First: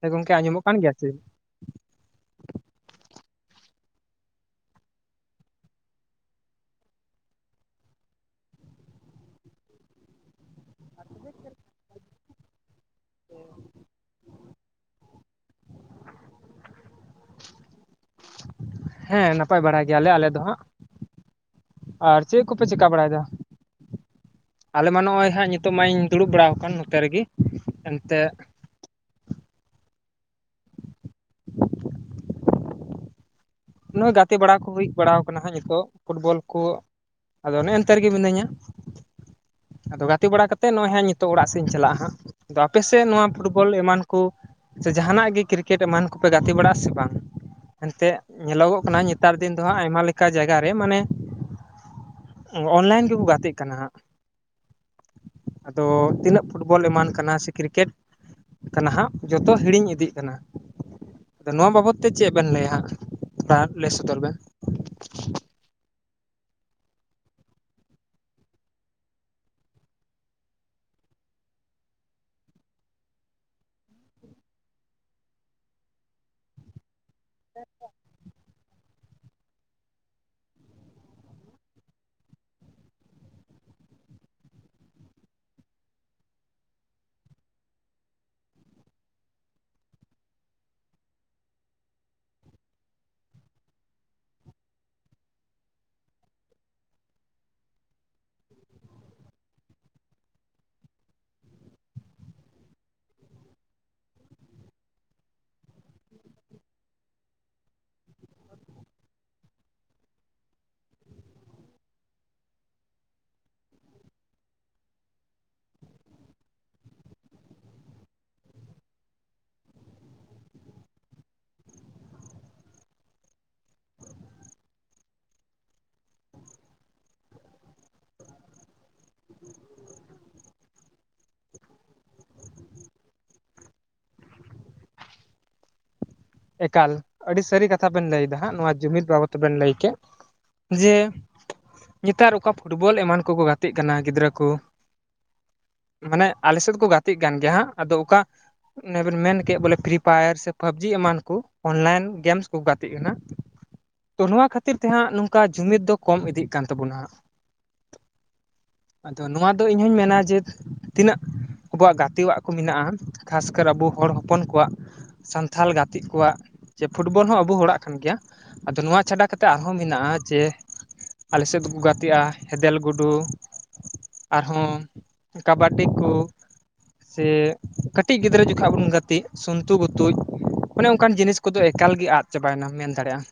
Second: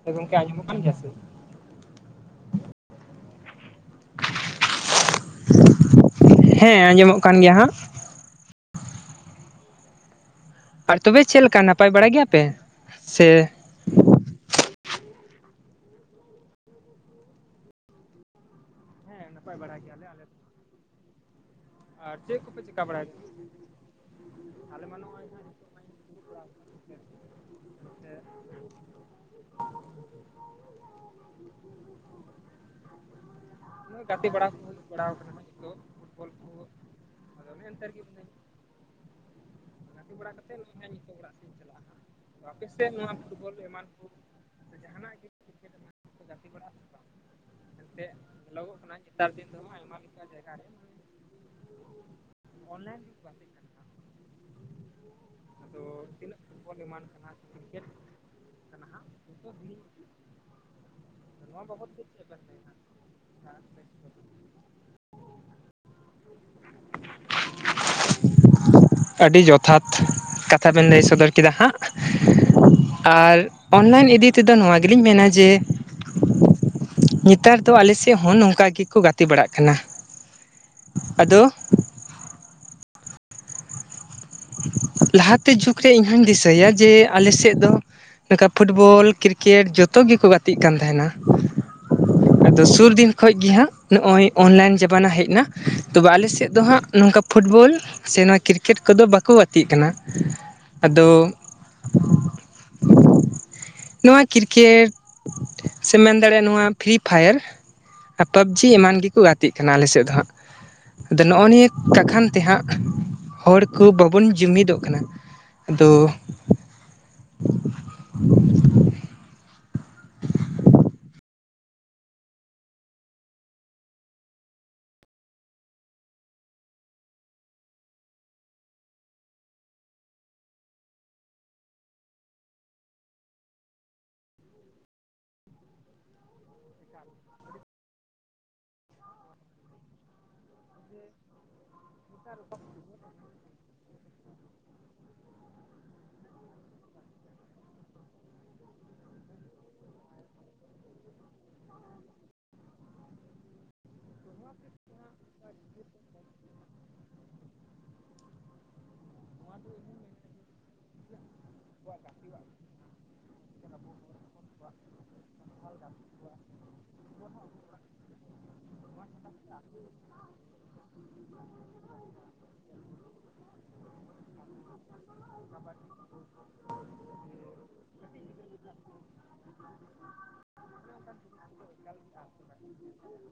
ᱦᱮᱸ ᱜᱚᱝᱠᱮ ᱟᱸᱡᱚᱢᱚᱜ ᱠᱟᱱ ᱜᱮᱭᱟ ᱪᱮ? [inaudible] ᱦᱮᱸ ᱟᱸᱡᱚᱢᱚᱜ ᱠᱟᱱ ᱜᱮᱭᱟ ᱦᱟᱸᱜ ᱾ ᱟᱨ ᱛᱚᱵᱮ ᱪᱮᱫ ᱞᱠᱟ ᱱᱟᱯᱟᱭ ᱵᱟᱲᱟ ᱜᱮᱭᱟ ᱯᱮ? ᱥᱮ [inaudible] ᱦᱮᱸ ᱱᱟᱯᱟᱭ ᱵᱟᱲᱟ ᱜᱮᱭᱟᱞᱮ ᱟᱞᱮ ᱫᱚ ᱦᱟᱸᱜ ᱾ ᱟᱨ ᱪᱮᱫ ᱠᱚᱯᱮ ᱪᱤᱠᱟᱹ ᱵᱟᱲᱟᱭᱮᱫᱟ [inaudible] ᱟᱞᱮ ᱢᱟ ᱱᱚᱜ-ᱚᱭ ᱦᱟᱸᱜ ᱱᱤᱛ ᱱᱤᱛᱚᱜ ᱢᱟᱧ ᱫᱩᱲᱩᱵ ᱵᱟᱲᱟ ᱟᱠᱟᱱ ᱱᱚᱛᱮ ᱨᱮᱜᱮ ᱾ ᱮᱱᱛᱮᱫ ᱱᱚᱜᱼᱚᱭ [inaudible] ᱱᱚᱜ-ᱚᱭ ᱜᱟᱛᱮ ᱵᱟᱲᱟ ᱠᱚ ᱦᱩᱭ ᱵᱟᱲᱟ ᱠᱟᱱᱟ ᱦᱟᱸᱜ, ᱱᱤᱛᱚᱜ ᱯᱷᱩᱴᱵᱚᱞ ᱠᱚ ᱟᱫᱚ ᱚᱱᱮ ᱮᱱᱛᱮ ᱨᱮᱜᱮ ᱢᱤᱱᱟᱹᱧᱟ ᱾ ᱟᱫᱚ ᱜᱟᱛᱮ ᱵᱟᱲᱟ ᱠᱟᱛᱮᱫ ᱱᱚᱜ-ᱚᱭ ᱦᱟᱸᱜ ᱱᱤᱛᱚᱜ ᱚᱲᱟᱜ ᱥᱮ ᱤᱧ ᱪᱟᱞᱟᱜ-ᱟ ᱦᱟᱸᱜ ᱾ ᱟᱫᱚ ᱟᱯᱮ ᱥᱮᱫ ᱱᱚᱣᱟ ᱯᱷᱩᱴᱵᱚᱞ ᱮᱢᱟᱱ ᱠᱚ [unintelligible] ᱡᱟᱦᱟᱱᱟᱜ ᱜᱮ ᱠᱨᱤᱠᱮᱴ ᱮᱢᱟᱱ ᱠᱚᱯᱮ ᱜᱟᱛᱮ ᱵᱟᱲᱟᱜ-ᱟ ᱥᱮ ᱵᱟᱝ? ᱮᱱᱛᱮᱫ ᱮᱱᱛᱮᱜ ᱧᱮᱞᱚᱜᱚᱜ ᱠᱟᱱᱟ ᱱᱮᱛᱟᱨ ᱫᱤᱱ ᱫᱚ ᱦᱟᱸᱜ ᱟᱭᱢᱟ ᱞᱮᱠᱟ ᱡᱟᱭᱜᱟ ᱨᱮ ᱢᱟᱱᱮ ᱚᱱᱞᱟᱭᱤᱱ ᱜᱮᱠᱚ ᱜᱟᱛᱮᱜ ᱠᱟᱱᱟ ᱦᱟᱸᱜ ᱾ ᱟᱫᱚ ᱛᱤᱱᱟᱹᱜ ᱯᱷᱩᱴᱵᱚᱞ ᱮᱢᱟᱱ ᱠᱟᱱᱟ ᱥᱮ ᱠᱨᱤᱠᱮᱴ ᱠᱟᱱᱟ ᱦᱟᱸᱜ ᱡᱚᱛᱚ ᱦᱤᱲᱤᱧ ᱤᱫᱤᱜ ᱠᱟᱱᱟ ᱾ [inaudible] ᱟᱫᱚ ᱱᱚᱣᱟ ᱵᱟᱵᱚᱫ ᱛᱮ ᱪᱮᱫ ᱵᱮᱱ ᱞᱟᱹᱭᱟ ᱦᱟᱸᱜ? ᱚᱱᱟ ᱦᱟᱸᱜ ᱞᱟᱹᱭ ᱥᱚᱫᱚᱨ ᱵᱮᱱ ᱾ [inaudible] ᱟᱹᱰᱤ ᱡᱚᱛᱷᱟᱛ ᱠᱟᱛᱷᱟ ᱵᱮᱱ ᱞᱟᱹᱭ ᱥᱚᱫᱚᱨ ᱠᱮᱫᱟ ᱦᱟᱸᱜ ᱾ ᱟᱨ ᱚᱱᱞᱟᱭᱤᱱ ᱤᱫᱤ ᱛᱮᱫᱚ ᱱᱚᱣᱟ ᱜᱮᱞᱤᱧ ᱢᱮᱱᱟ ᱡᱮ [inaudible] ᱱᱮᱛᱟᱨ ᱫᱚ ᱟᱞᱮ ᱥᱮᱫ ᱦᱚᱸ ᱱᱚᱝᱠᱟ ᱜᱮᱠᱚ ᱜᱟᱛᱮ ᱵᱟᱲᱟᱜ ᱠᱟᱱᱟ ᱾ ᱟᱫᱚ ᱞᱟᱦᱟ ᱛᱮ ᱡᱩᱜᱽ ᱨᱮ ᱤᱧᱦᱚᱧ ᱫᱤᱥᱟᱹᱭᱟ ᱡᱮ ᱟᱞᱮ ᱥᱮᱫ ᱫᱚ ᱱᱚᱸᱠᱟ ᱯᱷᱩᱴᱵᱚᱞ ᱠᱨᱤᱠᱮᱴ ᱡᱚᱛᱚ ᱜᱮᱠᱚ ᱜᱟᱛᱮᱜ ᱠᱟᱱ ᱛᱟᱦᱮᱱᱟ ᱾ [inaudible] ᱟᱫᱚ ᱥᱩᱨ ᱫᱤᱱ ᱠᱷᱚᱡ ᱜᱮ ᱦᱟᱸᱜ ᱱᱚᱜᱼᱚᱭ ᱚᱱᱞᱟᱭᱤᱱ ᱡᱟᱢᱟᱱᱟ ᱦᱮᱡ ᱮᱱᱟ ᱾ ᱛᱚᱵᱮ ᱟᱞᱮ ᱥᱮᱫ ᱫᱚ ᱦᱟᱸᱜ ᱱᱚᱝᱠᱟ ᱯᱷᱩᱴᱵᱚᱞ ᱥᱮ ᱱᱚᱣᱟ ᱠᱨᱤᱠᱮᱴ ᱠᱚᱫᱚ ᱵᱟᱠ ᱚ ᱜᱟᱛᱮᱜ ᱠᱟᱱᱟ ᱾ᱟᱫᱚ [inaudible] ᱱᱚᱣᱟ ᱠᱨᱤᱠᱮᱴ ᱥᱮᱢ ᱢᱮᱱ ᱫᱟᱲᱮᱭᱟᱜᱼᱟ ᱱᱚᱣᱟ ᱯᱷᱨᱤ ᱯᱷᱟᱭᱟᱨ ᱟᱨ ᱯᱟᱵᱡᱤ ᱮᱢᱟᱱ ᱜᱮᱠᱚ ᱜᱟᱛᱮᱜ ᱠᱟᱱᱟ ᱟᱞᱮ ᱥᱮᱫ ᱫᱚ ᱦᱟᱸᱜ ᱾ ᱟᱫᱚ ᱱᱚᱜᱼᱚ ᱱᱤᱭᱟᱹ ᱠᱟᱠᱷᱟᱱ ᱛᱮᱦᱟᱸᱜ ᱦᱚᱲ ᱠᱚ ᱵᱟ ᱵᱚᱱ ᱡᱩᱢᱤᱫᱚᱜ ᱠᱟᱱᱟ ᱟᱫᱚ ᱮᱠᱟᱞ ᱟᱹᱰᱤ ᱥᱟᱹᱨᱤ ᱠᱟᱛᱷᱟ ᱵᱮᱱ ᱞᱟᱹᱭ ᱮᱫᱟ ᱦᱟᱸᱜ ᱱᱚᱣᱟ ᱡᱩᱢᱤᱫ ᱵᱟᱵᱚᱫ ᱛᱮᱵᱮᱱ ᱞᱟᱹᱭ ᱠᱮᱫ ᱾ ᱡᱮ ᱱᱮᱛᱟᱨ ᱚᱠᱟ ᱯᱷᱩᱴᱵᱚᱞ ᱮᱢᱟᱱ ᱠᱚᱠᱚ ᱜᱟᱛᱮᱜ ᱠᱟᱱᱟ ᱜᱤᱫᱽᱨᱟᱹ ᱠᱚ ᱾ ᱢᱟᱱᱮ ᱟᱞᱮ ᱥᱮᱫ ᱫᱚᱠᱚ ᱜᱟᱛᱮᱜ ᱠᱟᱱ ᱜᱮᱭᱟ ᱦᱟᱸᱜ ᱾ ᱟᱫᱚ ᱚᱠᱟ ᱚᱱᱮ ᱵᱮᱱ ᱢᱮᱱ ᱠᱮᱫ ᱵᱚᱞᱮ ᱯᱷᱨᱤ ᱯᱷᱟᱭᱟᱨ ᱥᱮ ᱯᱟᱵᱽᱡᱤ ᱮᱢᱟᱱ ᱠᱩ ᱚᱱᱞᱟᱭᱤᱱ ᱜᱮᱢᱥ ᱠᱚ ᱜᱟᱛᱮᱜ ᱠᱟᱱᱟ ᱾ ᱛᱚ ᱱᱚᱣᱟ ᱠᱷᱟᱹᱛᱤᱨ ᱛᱮ ᱦᱟᱸᱜ ᱱᱚᱝᱠᱟ ᱡᱩᱢᱤᱫ ᱫᱚ ᱠᱚᱢ ᱤᱫᱤᱜ ᱠᱟᱱ ᱛᱟᱵᱚᱱᱟ ᱾ ᱟᱫᱚ ᱱᱚᱣᱟ ᱫᱚ ᱤᱧᱦᱚᱸᱧ ᱢᱮᱱᱟ ᱡᱮ ᱛᱤᱱᱟᱹᱜ ᱟᱵᱚᱣᱟᱜ ᱜᱟᱛᱮᱣᱟᱜ ᱠᱚ ᱢᱮᱱᱟᱜᱼᱟ ᱾ ᱠᱷᱟᱥᱠᱟᱨ ᱟᱵᱚ ᱦᱚᱲ ᱦᱚᱯᱚᱱ ᱠᱚᱣᱟᱜ ᱥᱟᱱᱛᱷᱟᱞ ᱜᱟᱛ ᱤᱜ ᱠᱚᱣᱟᱜ ᱪᱮ ᱯᱷᱩᱴᱵᱚᱞ ᱦᱚᱸ ᱟᱵᱩ ᱦᱚᱲᱟᱜ ᱠᱟᱱ ᱜᱮᱭᱟ ᱾ ᱟᱫᱚ ᱱᱚᱣᱟ ᱪᱷᱟᱰᱟ ᱠᱟᱛᱮᱫ ᱟᱨᱦᱚᱸ ᱢᱮᱱᱟᱜᱼᱟ ᱡᱮ ᱟᱞᱮ ᱥᱮᱫ ᱫᱚᱠᱚ ᱜᱟᱛᱮᱜᱼᱟ ᱦᱮᱫᱮᱞ ᱜᱩᱰᱩ ᱟᱨᱦᱚᱸ ᱠᱟᱵᱟᱰᱤ ᱠᱩ ᱾ ᱥᱮ ᱠᱟᱹᱴᱤᱡ ᱜᱤᱫᱽᱨᱟᱹ ᱡᱚᱠᱷᱟᱜ ᱵᱩᱱ ᱜᱟᱛᱮ ᱥᱩᱱᱛᱩ ᱵᱩᱛᱩᱡᱼᱼ ᱚᱱᱮ ᱚᱱᱠᱟᱱ ᱡᱤᱱᱤᱥ ᱠᱚᱫᱚ ᱮᱠᱟᱞ ᱜᱮ ᱟᱫ ᱪᱟᱵᱟᱭᱮᱱᱟ ᱢᱮᱱ ᱫᱟᱲᱮᱭᱟᱜᱼᱟ᱾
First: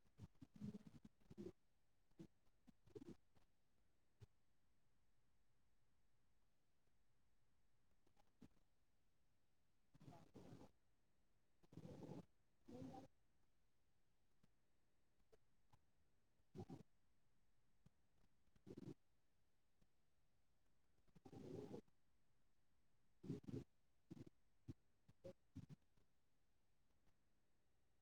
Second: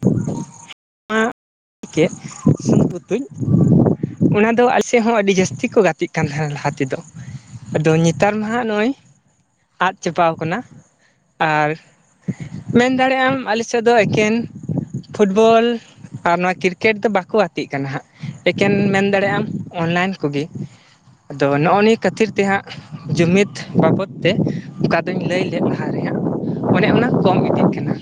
ᱛᱚ [inaudible] ᱠᱮᱫ ᱥᱩᱸᱛᱩ ᱜᱩᱛᱩᱧ [inaudible] ᱚᱱᱟ ᱫᱚ ᱟᱞᱮ ᱥᱮᱫ ᱦᱚᱸ ᱟᱹᱰᱤ ᱡᱟᱹᱥᱛᱤ ᱠᱚ ᱜᱟᱛᱮᱜ ᱠᱟᱱ ᱛᱟᱦᱮᱱᱟ ᱞᱟᱦᱟ ᱛᱮᱫᱚ᱾ ᱟᱫᱚ ᱱᱮᱛᱟᱨ ᱢᱟ ᱦᱟᱜ ᱱᱚᱜᱼᱚᱭ ᱟᱫ ᱪᱟᱵᱟᱣ ᱠᱟᱱᱟ᱾ ᱟᱨ ᱢᱮᱱ ᱫᱟᱲᱮᱭᱟᱜ ᱟᱢ ᱟᱞᱮᱥᱮᱫ ᱫᱚ ᱮᱠᱮᱱ ᱯᱷᱩᱴᱵᱚᱞᱼᱼ ᱟᱨ ᱱᱚᱣᱟ ᱠᱨᱤᱠᱮᱴ ᱫᱚ ᱵᱟᱠᱚ ᱜᱟᱛᱮᱜ ᱠᱟᱱᱟ ᱦᱟᱸᱜ ᱮᱠᱮᱱ ᱢᱮᱱ ᱫᱟᱲᱮᱭᱟᱜᱼᱟ ᱟᱢ ᱚᱱᱞᱟᱭᱤᱱ ᱠᱚᱜᱮ ᱟᱫᱚ ᱱᱚᱜᱼᱚ ᱱᱤᱭᱟᱹ ᱠᱷᱟᱹᱛᱤᱨ ᱛᱮᱦᱟᱸᱜ ᱡᱩᱢᱤᱫ ᱵᱟᱵᱚᱫᱼᱼ ᱛᱮ ᱚᱠᱟ ᱫᱚᱧ ᱞᱟᱹᱭ ᱞᱮᱫ ᱞᱟᱦᱟ ᱨᱮᱦᱟᱸᱜ ᱚᱱᱮ ᱚᱱᱟ ᱠᱚᱢ ᱤᱫᱤᱜ ᱠᱟᱱᱟ᱾